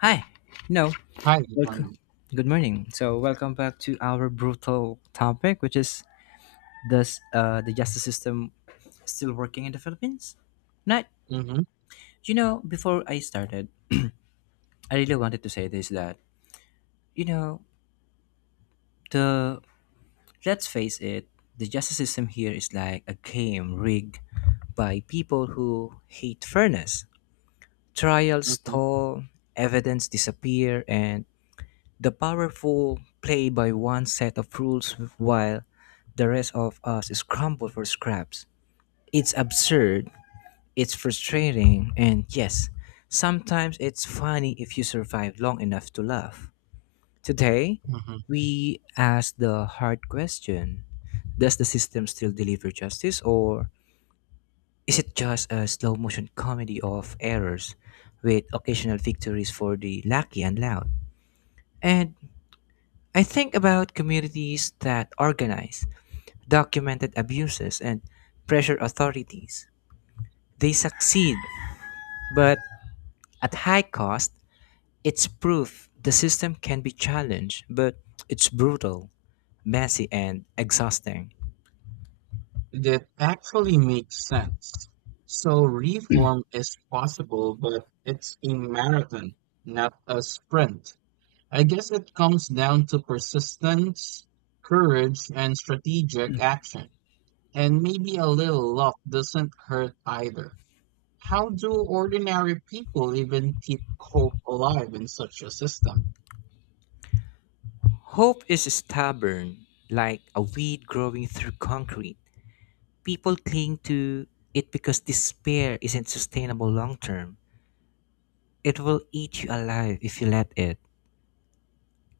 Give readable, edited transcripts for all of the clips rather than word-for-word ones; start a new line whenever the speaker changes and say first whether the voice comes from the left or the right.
left: Hi. No.
right: Hi, good
left: Welcome.
right: morning.
left: Good morning. So welcome back to our brutal topic, which is does the justice system still working in the Philippines? Not.
right: hmm
left: You know, before I started, I really wanted to say this that you know the let's face it, the justice system here is like a game rigged by people who hate fairness. Trials
right: hmm
left: stall, evidence disappear, and the powerful play by one set of rules while the rest of us scramble for scraps. It's absurd, it's frustrating, and yes, sometimes it's funny if you survive long enough to laugh. Today,
right: hmm
left: we ask the hard question: does the system still deliver justice, or is it just a slow motion comedy of errors with occasional victories for the lucky and loud? And I think about communities that organize, documented abuses, and pressure authorities. They succeed, but at high cost. It's proof the system can be challenged, but it's brutal, messy, and exhausting.
right: That actually makes sense. So reform is possible, but it's a marathon, not a sprint. I guess it comes down to persistence, courage, and strategic action. And maybe a little luck doesn't hurt either. How do ordinary people even keep hope alive in such a system?
left: Hope is stubborn, like a weed growing through concrete. People cling to it because despair isn't sustainable long term. It will eat you alive if you let it.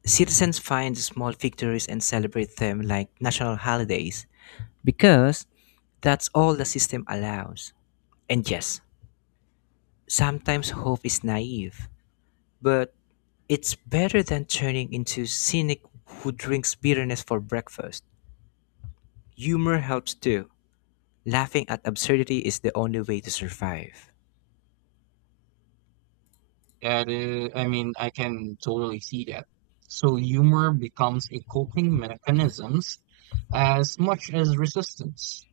left: Citizens find small victories and celebrate them like national holidays because that's all the system allows. And yes, sometimes hope is naive, but it's better than turning into cynic who drinks bitterness for breakfast. Humor helps too. Laughing at absurdity is the only way to survive.
right: That is, I mean, I can totally see that. So humor becomes a coping mechanisms as much as resistance.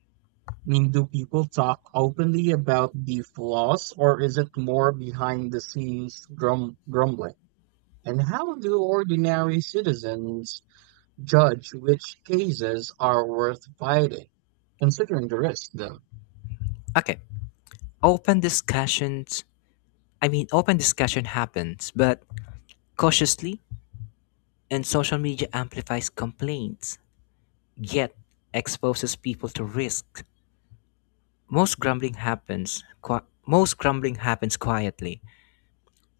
right: I mean, do people talk openly about the flaws, or is it more behind the scenes grumbling? And how do ordinary citizens judge which cases are worth fighting, considering the risk, though?
left: Okay, open discussions. I mean, open discussion happens, but cautiously, and social media amplifies complaints yet exposes people to risk. Most grumbling happens quietly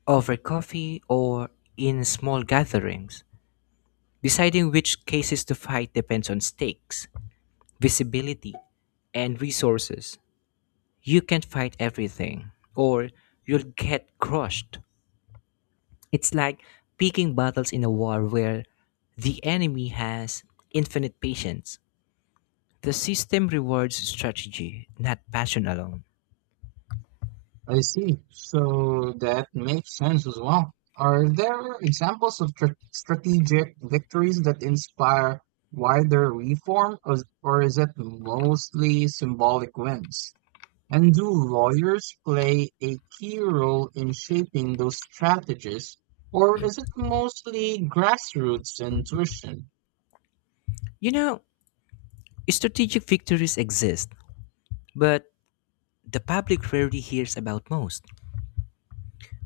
left: over coffee or in small gatherings. Deciding which cases to fight depends on stakes, visibility, and resources. You can't fight everything or you'll get crushed. It's like picking battles in a war where the enemy has infinite patience. The system rewards strategy, not passion alone.
right: I see. So that makes sense as well. Are there examples of tr strategic victories that inspire wider reform, or is it mostly symbolic wins? And do lawyers play a key role in shaping those strategies, or is it mostly grassroots intuition?
left: You know, strategic victories exist, but the public rarely hears about most.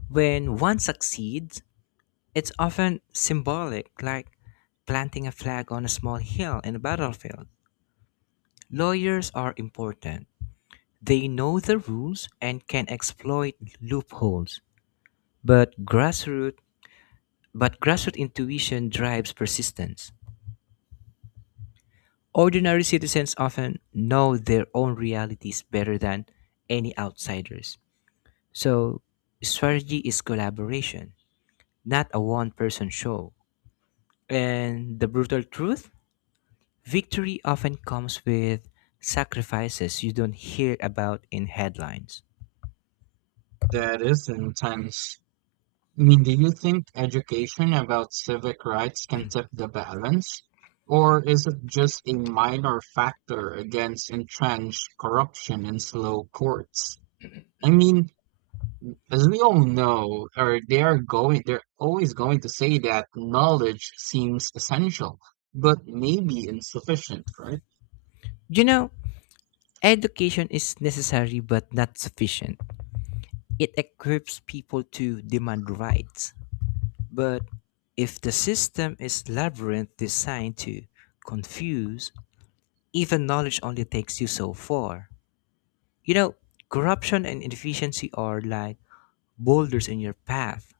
left: When one succeeds, it's often symbolic, like planting a flag on a small hill in a battlefield. Lawyers are important. They know the rules and can exploit loopholes. But grassroots but grassroots intuition drives persistence. Ordinary citizens often know their own realities better than any outsiders. So, strategy is collaboration, not a one person show. And the brutal truth: victory often comes with sacrifices you don't hear about in headlines.
right: That is intense? I mean, do you think education about civic rights can tip the balance? Or is it just a minor factor against entrenched corruption and slow courts? I mean, as we all know, or they are going, they're always going to say that knowledge seems essential, but maybe insufficient, right?
left: You know, education is necessary but not sufficient. It equips people to demand rights. But if the system is labyrinth designed to confuse, even knowledge only takes you so far. You know, corruption and inefficiency are like boulders in your path.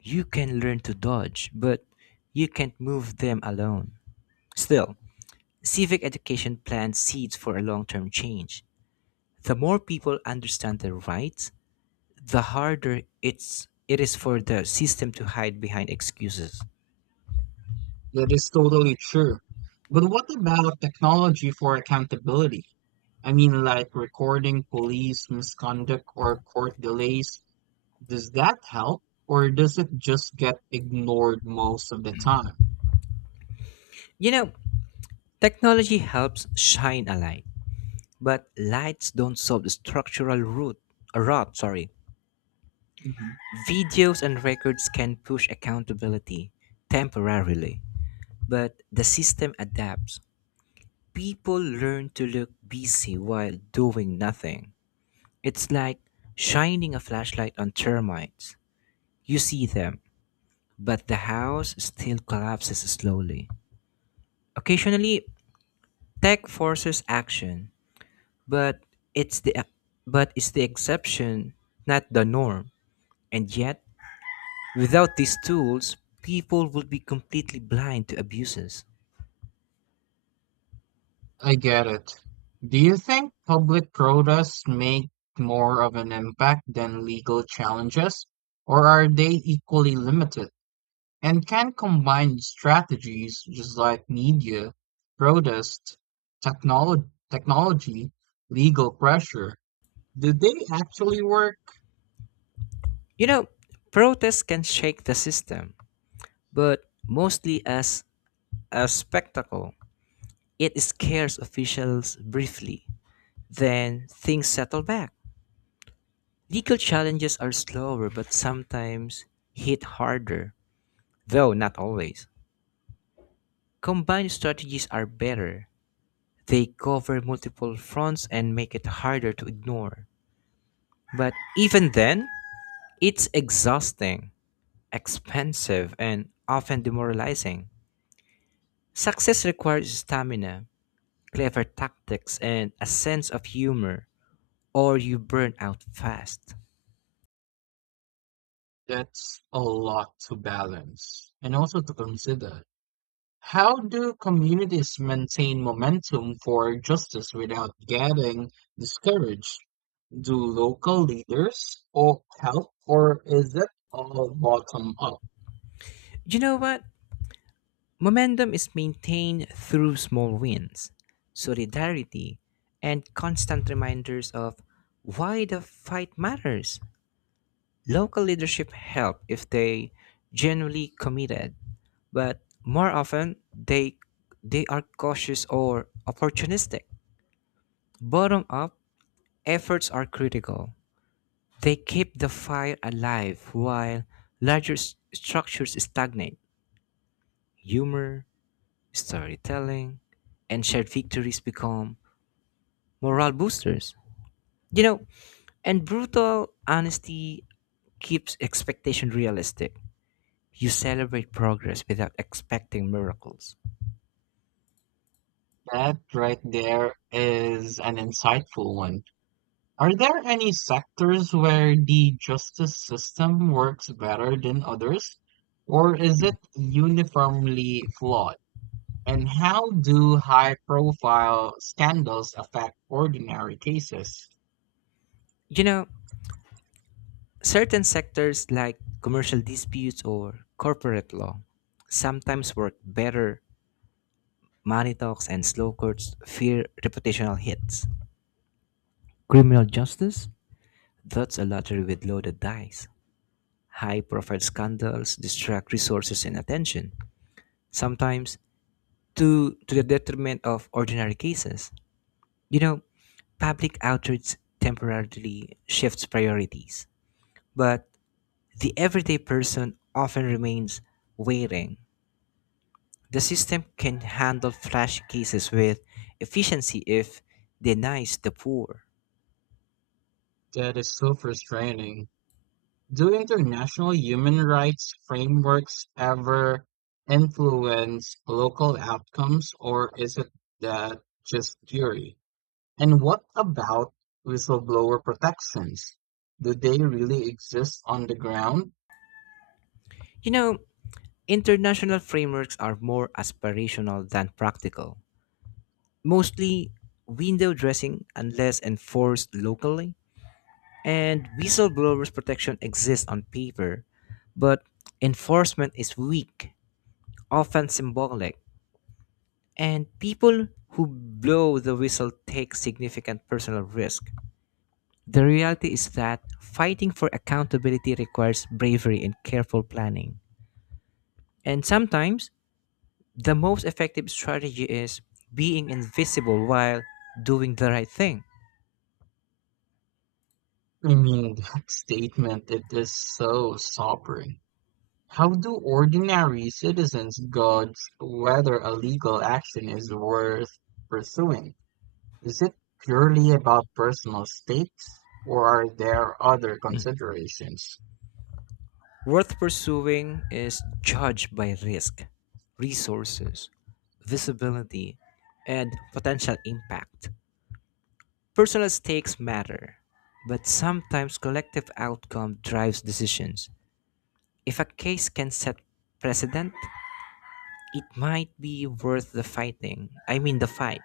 left: You can learn to dodge, but you can't move them alone. Still, civic education plants seeds for a long term change. The more people understand their rights, the harder it is for the system to hide behind excuses.
right: That is totally true. But what about technology for accountability? I mean, like recording police misconduct or court delays. Does that help, or does it just get ignored most of the time?
left: You know, technology helps shine a light, but lights don't solve the structural root, rot. Sorry,
right: Mhm.
left: videos and records can push accountability temporarily, but the system adapts. People learn to look busy while doing nothing. It's like shining a flashlight on termites. You see them, but the house still collapses slowly. Occasionally, tech forces action, but it's the it's the exception, not the norm. And yet, without these tools, people would be completely blind to abuses.
right: I get it. Do you think public protests make more of an impact than legal challenges, or are they equally limited? And can combine strategies just like media, protest, technology, legal pressure. Do they actually work?
left: You know, protests can shake the system but mostly as a spectacle. It scares officials briefly, then things settle back. Legal challenges are slower but sometimes hit harder, though not always. Combined strategies are better. They cover multiple fronts and make it harder to ignore. But even then, it's exhausting, expensive, and often demoralizing. Success requires stamina, clever tactics, and a sense of humor, or you burn out fast.
right: That's a lot to balance and also to consider. How do communities maintain momentum for justice without getting discouraged? Do local leaders or help, or is it all bottom up?
left: You know what? Momentum is maintained through small wins, solidarity, and constant reminders of why the fight matters. Local leadership help if they genuinely committed, but more often they are cautious or opportunistic. Bottom up efforts are critical. They keep the fire alive while larger structures stagnate. Humor, storytelling, and shared victories become morale boosters. You know, and brutal honesty keeps expectation realistic. You celebrate progress without expecting miracles.
right: That right there is an insightful one. Are there any sectors where the justice system works better than others, or is it uniformly flawed? And how do high-profile scandals affect ordinary cases?
left: You know, certain sectors like commercial disputes or corporate law sometimes work better. Money talks and slow courts fear reputational hits. Criminal justice? That's a lottery with loaded dice. High profile scandals distract resources and attention, sometimes to the detriment of ordinary cases. You know, public outrage temporarily shifts priorities, but the everyday person often remains waiting. The system can handle flash cases with efficiency if denies the poor.
right: That is so frustrating. Do international human rights frameworks ever influence local outcomes, or is it that just theory? And what about whistleblower protections? Do they really exist on the ground?
left: You know, international frameworks are more aspirational than practical, mostly window dressing unless enforced locally. And whistleblowers' protection exists on paper, but enforcement is weak, often symbolic, and people who blow the whistle take significant personal risk. The reality is that fighting for accountability requires bravery and careful planning. And sometimes the most effective strategy is being invisible while doing the right thing.
right: I mean, that statement, it is so sobering. How do ordinary citizens gauge whether a legal action is worth pursuing? Is it purely about personal stakes, or are there other
left: Mm.
right: considerations?
left: Worth pursuing is judged by risk, resources, visibility, and potential impact. Personal stakes matter, but sometimes collective outcome drives decisions. If a case can set precedent, it might be worth the fighting. I mean, the fight.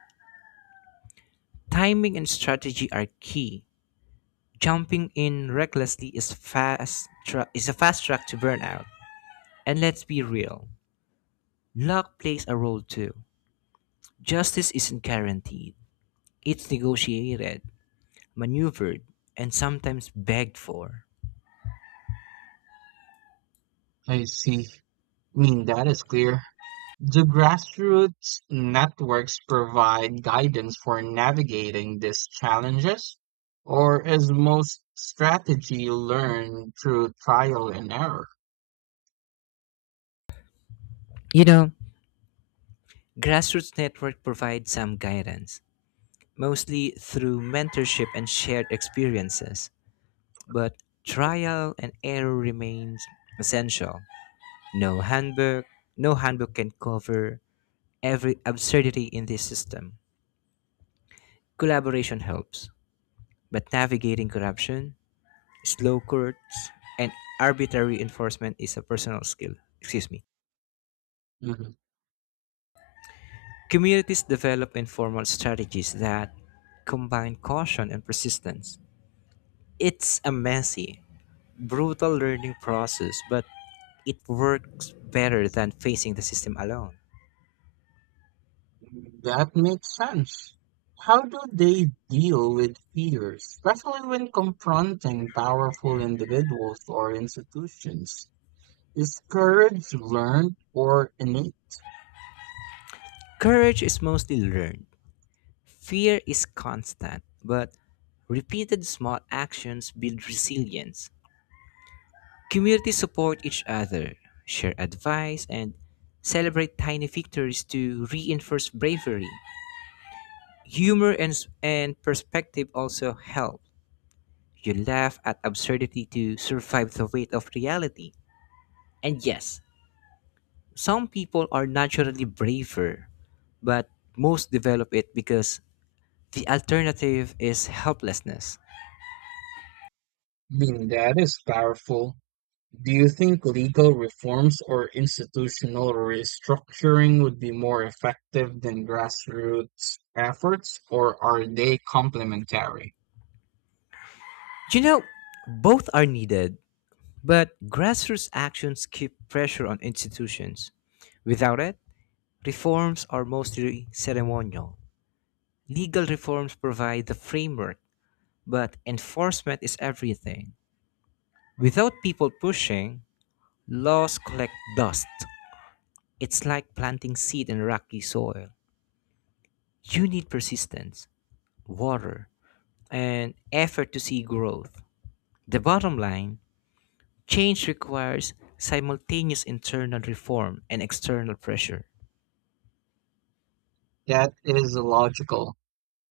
left: Timing and strategy are key. Jumping in recklessly is fast tra- is a fast track to burnout. And let's be real, luck plays a role too. Justice isn't guaranteed. It's negotiated, maneuvered, and sometimes begged for.
right: I see. I mean, that is clear. Do grassroots networks provide guidance for navigating these challenges, or is most strategy learned through trial and error?
left: You know, Grassroots Network provides some guidance, mostly through mentorship and shared experiences. But trial and error remains essential. No handbook, no handbook can cover every absurdity in this system. Collaboration helps, but navigating corruption, slow courts, and arbitrary enforcement is a personal skill. Excuse me.
right: Mhm.
left: Communities develop informal strategies that combine caution and persistence. It's a messy, brutal learning process, but it works better than facing the system alone.
right: That makes sense. How do they deal with fear, especially when confronting powerful individuals or institutions? Is courage learned or innate?
left: Courage is mostly learned. Fear is constant, but repeated small actions build resilience. Communities support each other, share advice, and celebrate tiny victories to reinforce bravery. Humor and perspective also help. You laugh at absurdity to survive the weight of reality. And yes, some people are naturally braver, but most develop it because the alternative is helplessness.
right: I mean, that is powerful. Do you think legal reforms or institutional restructuring would be more effective than grassroots efforts, or are they complementary?
left: You know, both are needed, but grassroots actions keep pressure on institutions. Without it, reforms are mostly ceremonial. Legal reforms provide the framework, but enforcement is everything. Without people pushing, laws collect dust. It's like planting seed in rocky soil. You need persistence, water, and effort to see growth. The bottom line: change requires simultaneous internal reform and external pressure.
right: That is logical.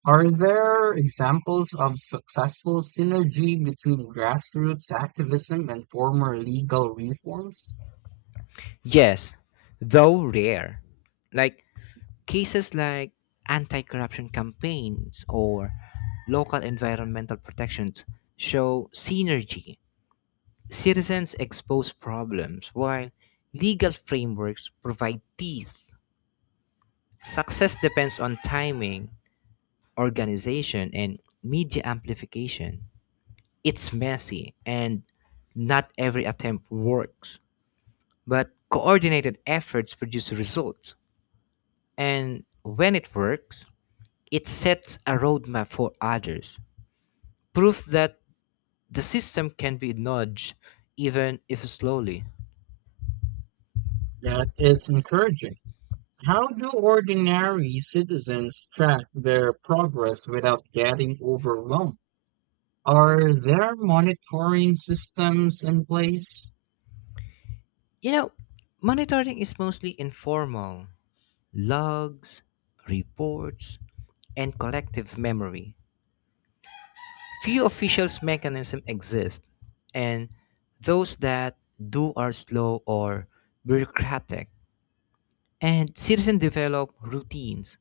right: Are there examples of successful synergy between grassroots activism and former legal reforms?
left: Yes, though rare. Like Cases like anti-corruption campaigns or local environmental protections show synergy. Citizens expose problems while legal frameworks provide teeth. Success depends on timing, organization, and media amplification. It's messy and not every attempt works, but coordinated efforts produce results. And when it works, it sets a roadmap for others, proof that the system can be nudged even if slowly.
right: That is encouraging. How do ordinary citizens track their progress without getting overwhelmed? Are there monitoring systems in place?
left: You know, monitoring is mostly informal: logs, reports, and collective memory. Few official mechanisms exist, and those that do are slow or bureaucratic. And citizens develop routines,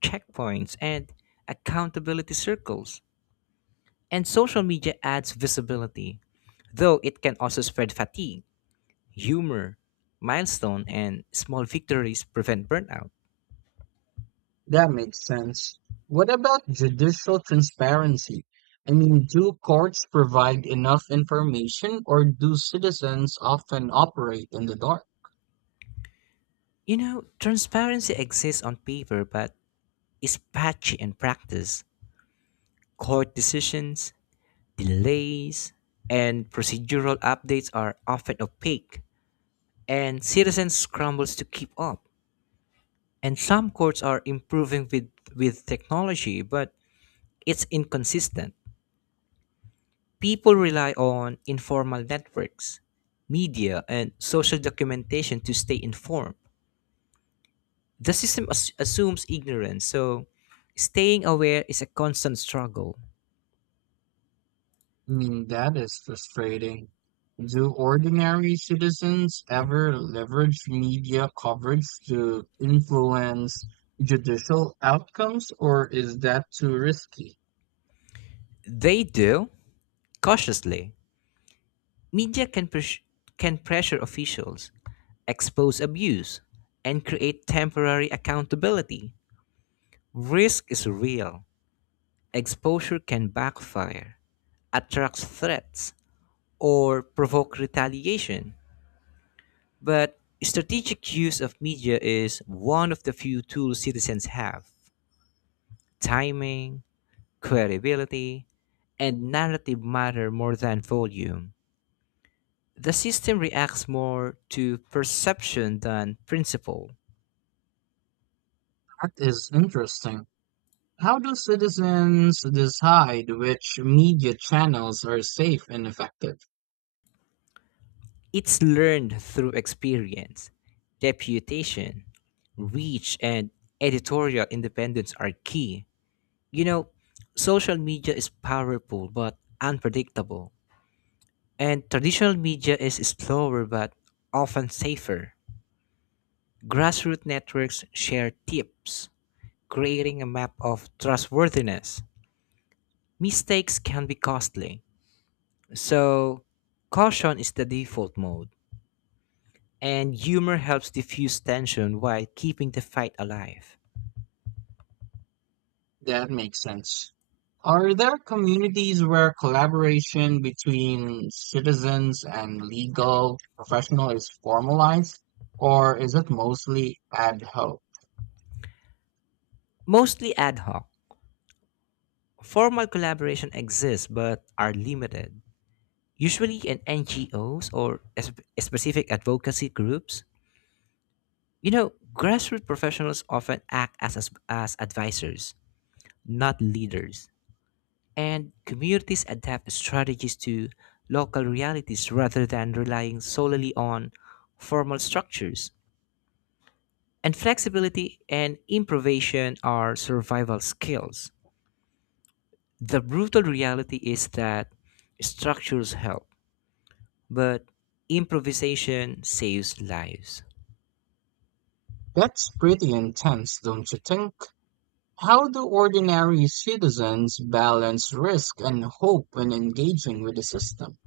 left: checkpoints, and accountability circles. And social media adds visibility, though it can also spread fatigue. Humor, milestone, and small victories prevent burnout.
right: That makes sense. What about judicial transparency? I mean, do courts provide enough information or do citizens often operate in the dark?
left: You know, transparency exists on paper but is patchy in practice. Court decisions, delays, and procedural updates are often opaque, and citizens scrambles to keep up. And some courts are improving with technology, but it's inconsistent. People rely on informal networks, media, and social documentation to stay informed. The system assumes ignorance, so staying aware is a constant struggle.
right: I mean, that is frustrating. Do ordinary citizens ever leverage media coverage to influence judicial outcomes, or is that too risky?
left: They do cautiously. Media can pres- can pressure officials, expose abuse, and create temporary accountability. Risk is real. Exposure can backfire, attracts threats, or provoke retaliation. But strategic use of media is one of the few tools citizens have. Timing, credibility, and narrative matter more than volume. The system reacts more to perception than principle.
right: That is interesting. How do citizens decide which media channels are safe and effective?
left: It's learned through experience. Deputation, reach, and editorial independence are key. You know, social media is powerful but unpredictable. And traditional media is slower but often safer. Grassroots networks share tips, creating a map of trustworthiness. Mistakes can be costly, so caution is the default mode, and humor helps diffuse tension while keeping the fight alive.
right: That makes sense. Are there communities where collaboration between citizens and legal professional is formalized, or is it mostly ad hoc?
left: Mostly ad hoc. Formal collaboration exists but are limited, usually in NGOs or specific advocacy groups. You know, grassroots professionals often act as advisors, not leaders, and communities adapt strategies to local realities rather than relying solely on formal structures. And flexibility and improvisation are survival skills. The brutal reality is that structures help, but improvisation saves lives.
right: That's pretty intense, don't you think? How do ordinary citizens balance risk and hope when engaging with the system?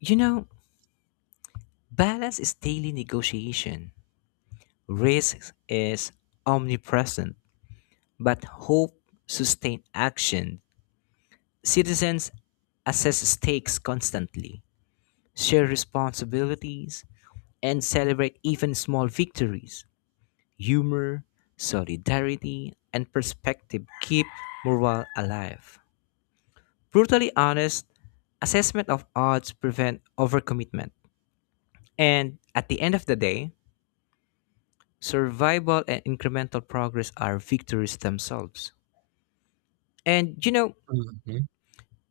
left: You know, balance is daily negotiation. Risk is omnipresent, but hope sustains action. Citizens assess stakes constantly, share responsibilities, and celebrate even small victories. Humor, solidarity, and perspective keep morale alive. Brutally honest, assessment of odds prevent overcommitment. And at the end of the day, survival and incremental progress are victories themselves. And you know,
right: Mhm.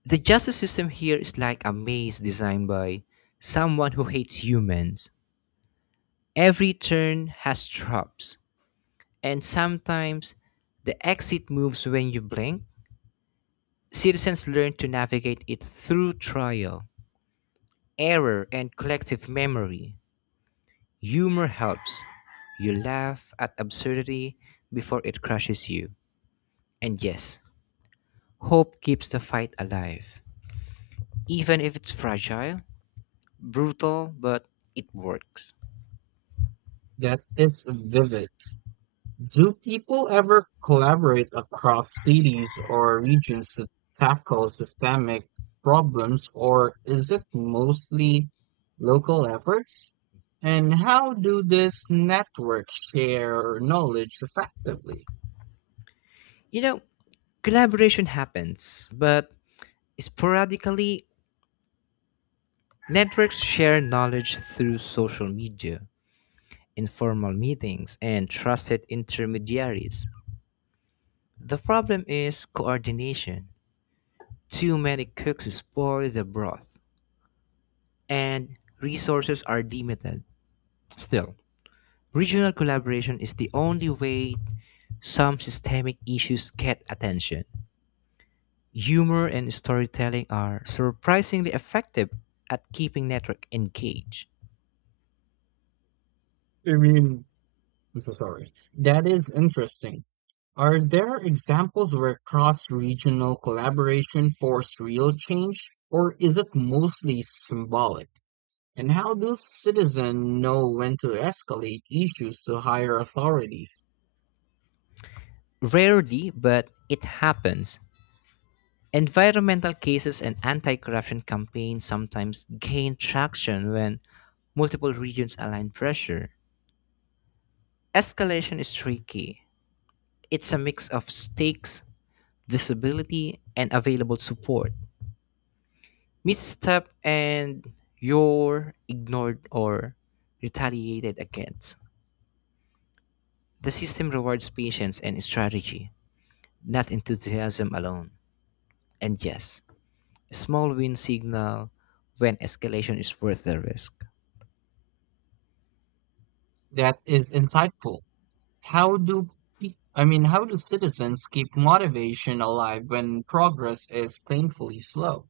left: the justice system here is like a maze designed by someone who hates humans. Every turn has traps, and sometimes the exit moves when you blink. Citizens learn to navigate it through trial, error, and collective memory. Humor helps. You laugh at absurdity before it crushes you. And yes, hope keeps the fight alive. Even if it's fragile, brutal, but it works.
right: That is vivid. Do people ever collaborate across cities or regions to tackle systemic problems, or is it mostly local efforts? And how do these networks share knowledge effectively?
left: You know, collaboration happens, but sporadically, networks share knowledge through social media, informal meetings, and trusted intermediaries. The problem is coordination. Too many cooks spoil the broth, and resources are limited. Still, regional collaboration is the only way some systemic issues get attention. Humor and storytelling are surprisingly effective at keeping network engaged.
right: I mean, I'm so sorry. That is interesting. Are there examples where cross-regional collaboration forced real change, or is it mostly symbolic? And how do citizens know when to escalate issues to higher authorities?
left: Rarely, but it happens. Environmental cases and anti corruption campaigns sometimes gain traction when multiple regions align pressure. Escalation is tricky. It's a mix of stakes, visibility, and available support. Misstep and you're ignored or retaliated against. The system rewards patience and strategy, not enthusiasm alone. And yes, small win signal when escalation is worth the risk.
right: That is insightful. How do I mean, how do citizens keep motivation alive when progress is painfully slow?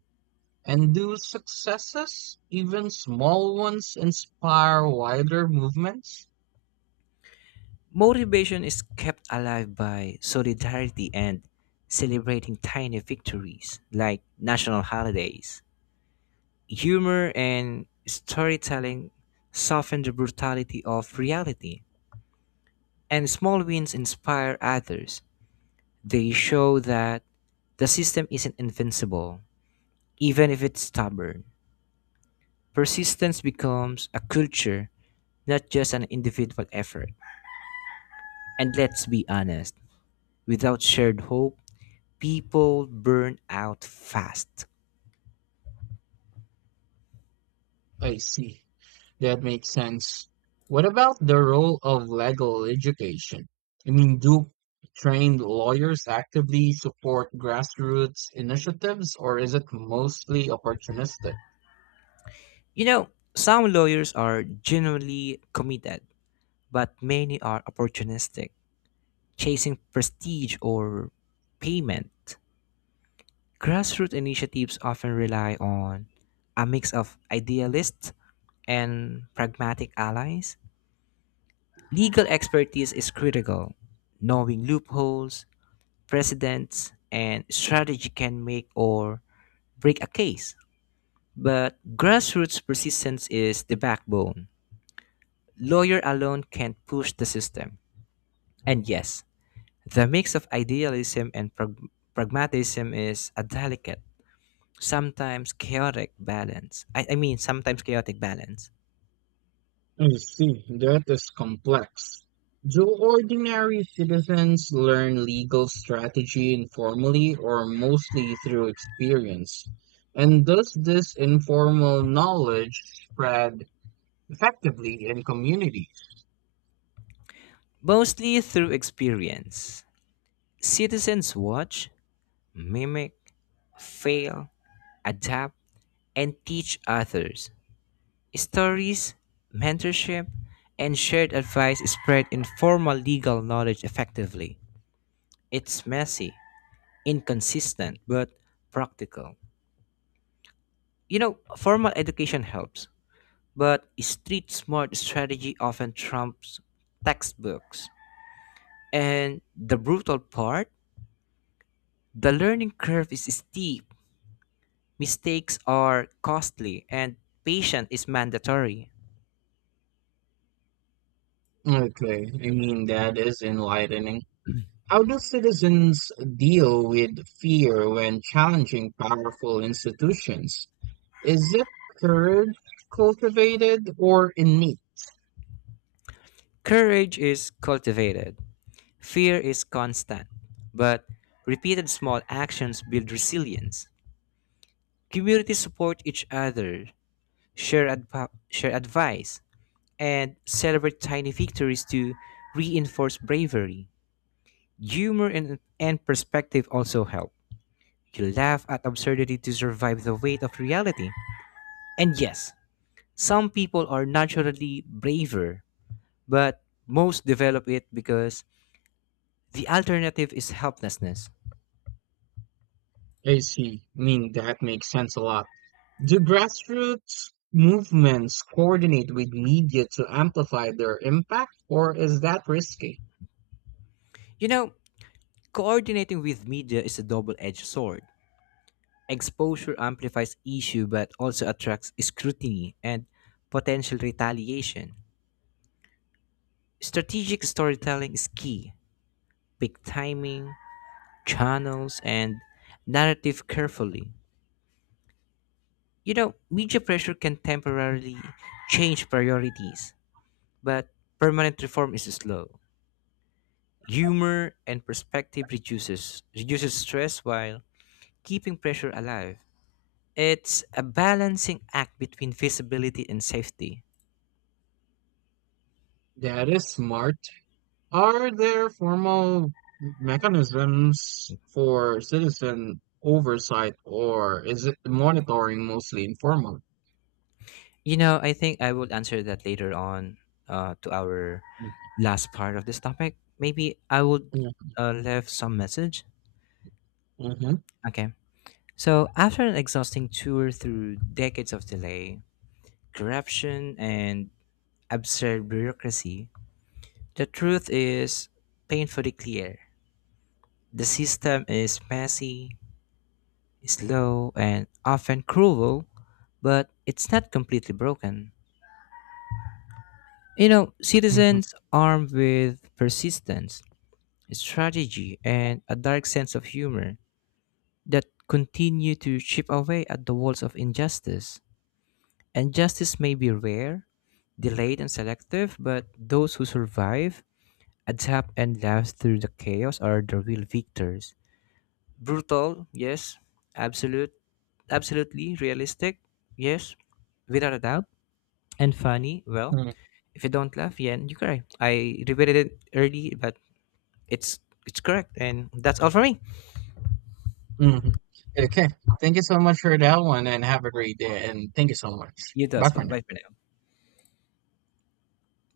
right: And do successes, even small ones, inspire wider movements?
left: Motivation is kept alive by solidarity and celebrating tiny victories like national holidays. Humor and storytelling soften the brutality of reality, and small wins inspire others. They show that the system isn't invincible, even if it's stubborn. Persistence becomes a culture, not just an individual effort. And let's be honest, without shared hope, people burn out fast.
right: I see. That makes sense. What about the role of legal education? I mean, do trained lawyers actively support grassroots initiatives, or is it mostly opportunistic?
left: You know, some lawyers are genuinely committed, but many are opportunistic, chasing prestige or payment. Grassroots initiatives often rely on a mix of idealists and pragmatic allies. Legal expertise is critical. Knowing loopholes, precedents, and strategy can make or break a case. But grassroots persistence is the backbone. Lawyer alone can't push the system. And yes, the mix of idealism and pragmatism is a delicate, sometimes chaotic balance. Sometimes chaotic balance.
right: I see, that is complex. Do ordinary citizens learn legal strategy informally or mostly through experience? And does this informal knowledge spread effectively in communities?
left: Mostly through experience. Citizens watch, mimic, fail, adapt, and teach others. Stories, mentorship, and shared advice spread informal legal knowledge effectively. It's messy, inconsistent, but practical. You know, formal education helps, but street smart strategy often trumps textbooks. And the brutal part the learning curve is steep, mistakes are costly, and patience is mandatory.
right: Okay, I mean, that is enlightening. How do citizens deal with fear when challenging powerful institutions? Is it courage cultivated or innate?
left: Courage is cultivated. Fear is constant, but repeated small actions build resilience. Communities support each other, share advice, and celebrate tiny victories to reinforce bravery. Humor and perspective also help. You laugh at absurdity to survive the weight of reality. And yes, some people are naturally braver, but most develop it because the alternative is helplessness.
right: I see. I mean, that makes sense a lot. Do grassroots movements coordinate with media to amplify their impact, or is that risky?
left: You know, coordinating with media is a double-edged sword. Exposure amplifies issue but also attracts scrutiny and potential retaliation. Strategic storytelling is key. Pick timing, channels, and narrative carefully. You know, media pressure can temporarily change priorities, but permanent reform is slow. Humor and perspective reduces stress while keeping pressure alive. It's a balancing act between visibility and safety.
right: That is smart. Are there formal mechanisms for citizen oversight, or is it monitoring mostly informal?
left: You know, I think I will answer that later on to our last part of this topic. Maybe I would
right: Mm,
left: leave some message.
right: mhm,
left: Okay. So, after an exhausting tour through decades of delay, corruption, and absurd bureaucracy, the truth is painfully clear. The system is messy, slow, and often cruel, but it's not completely broken. You know,
right: mhm,
left: citizens armed with persistence, strategy, and a dark sense of humor that continue to chip away at the walls of injustice. And justice may be rare, delayed, and selective, but those who survive, adapt, and laugh through the chaos are the real victors. Brutal, yes, absolute, absolutely realistic, yes, without a doubt, and funny, well.
right: mm,
left: If you don't laugh, yeah, you cry. I repeated it early, but It's it's correct, and that's all for me.
right: mhm. Okay. Thank you so much for that one, and have a great day. And thank you so much.
left: You do
right: Bye
left: as
right: for
left: well.
right: now.
left: Bye for now.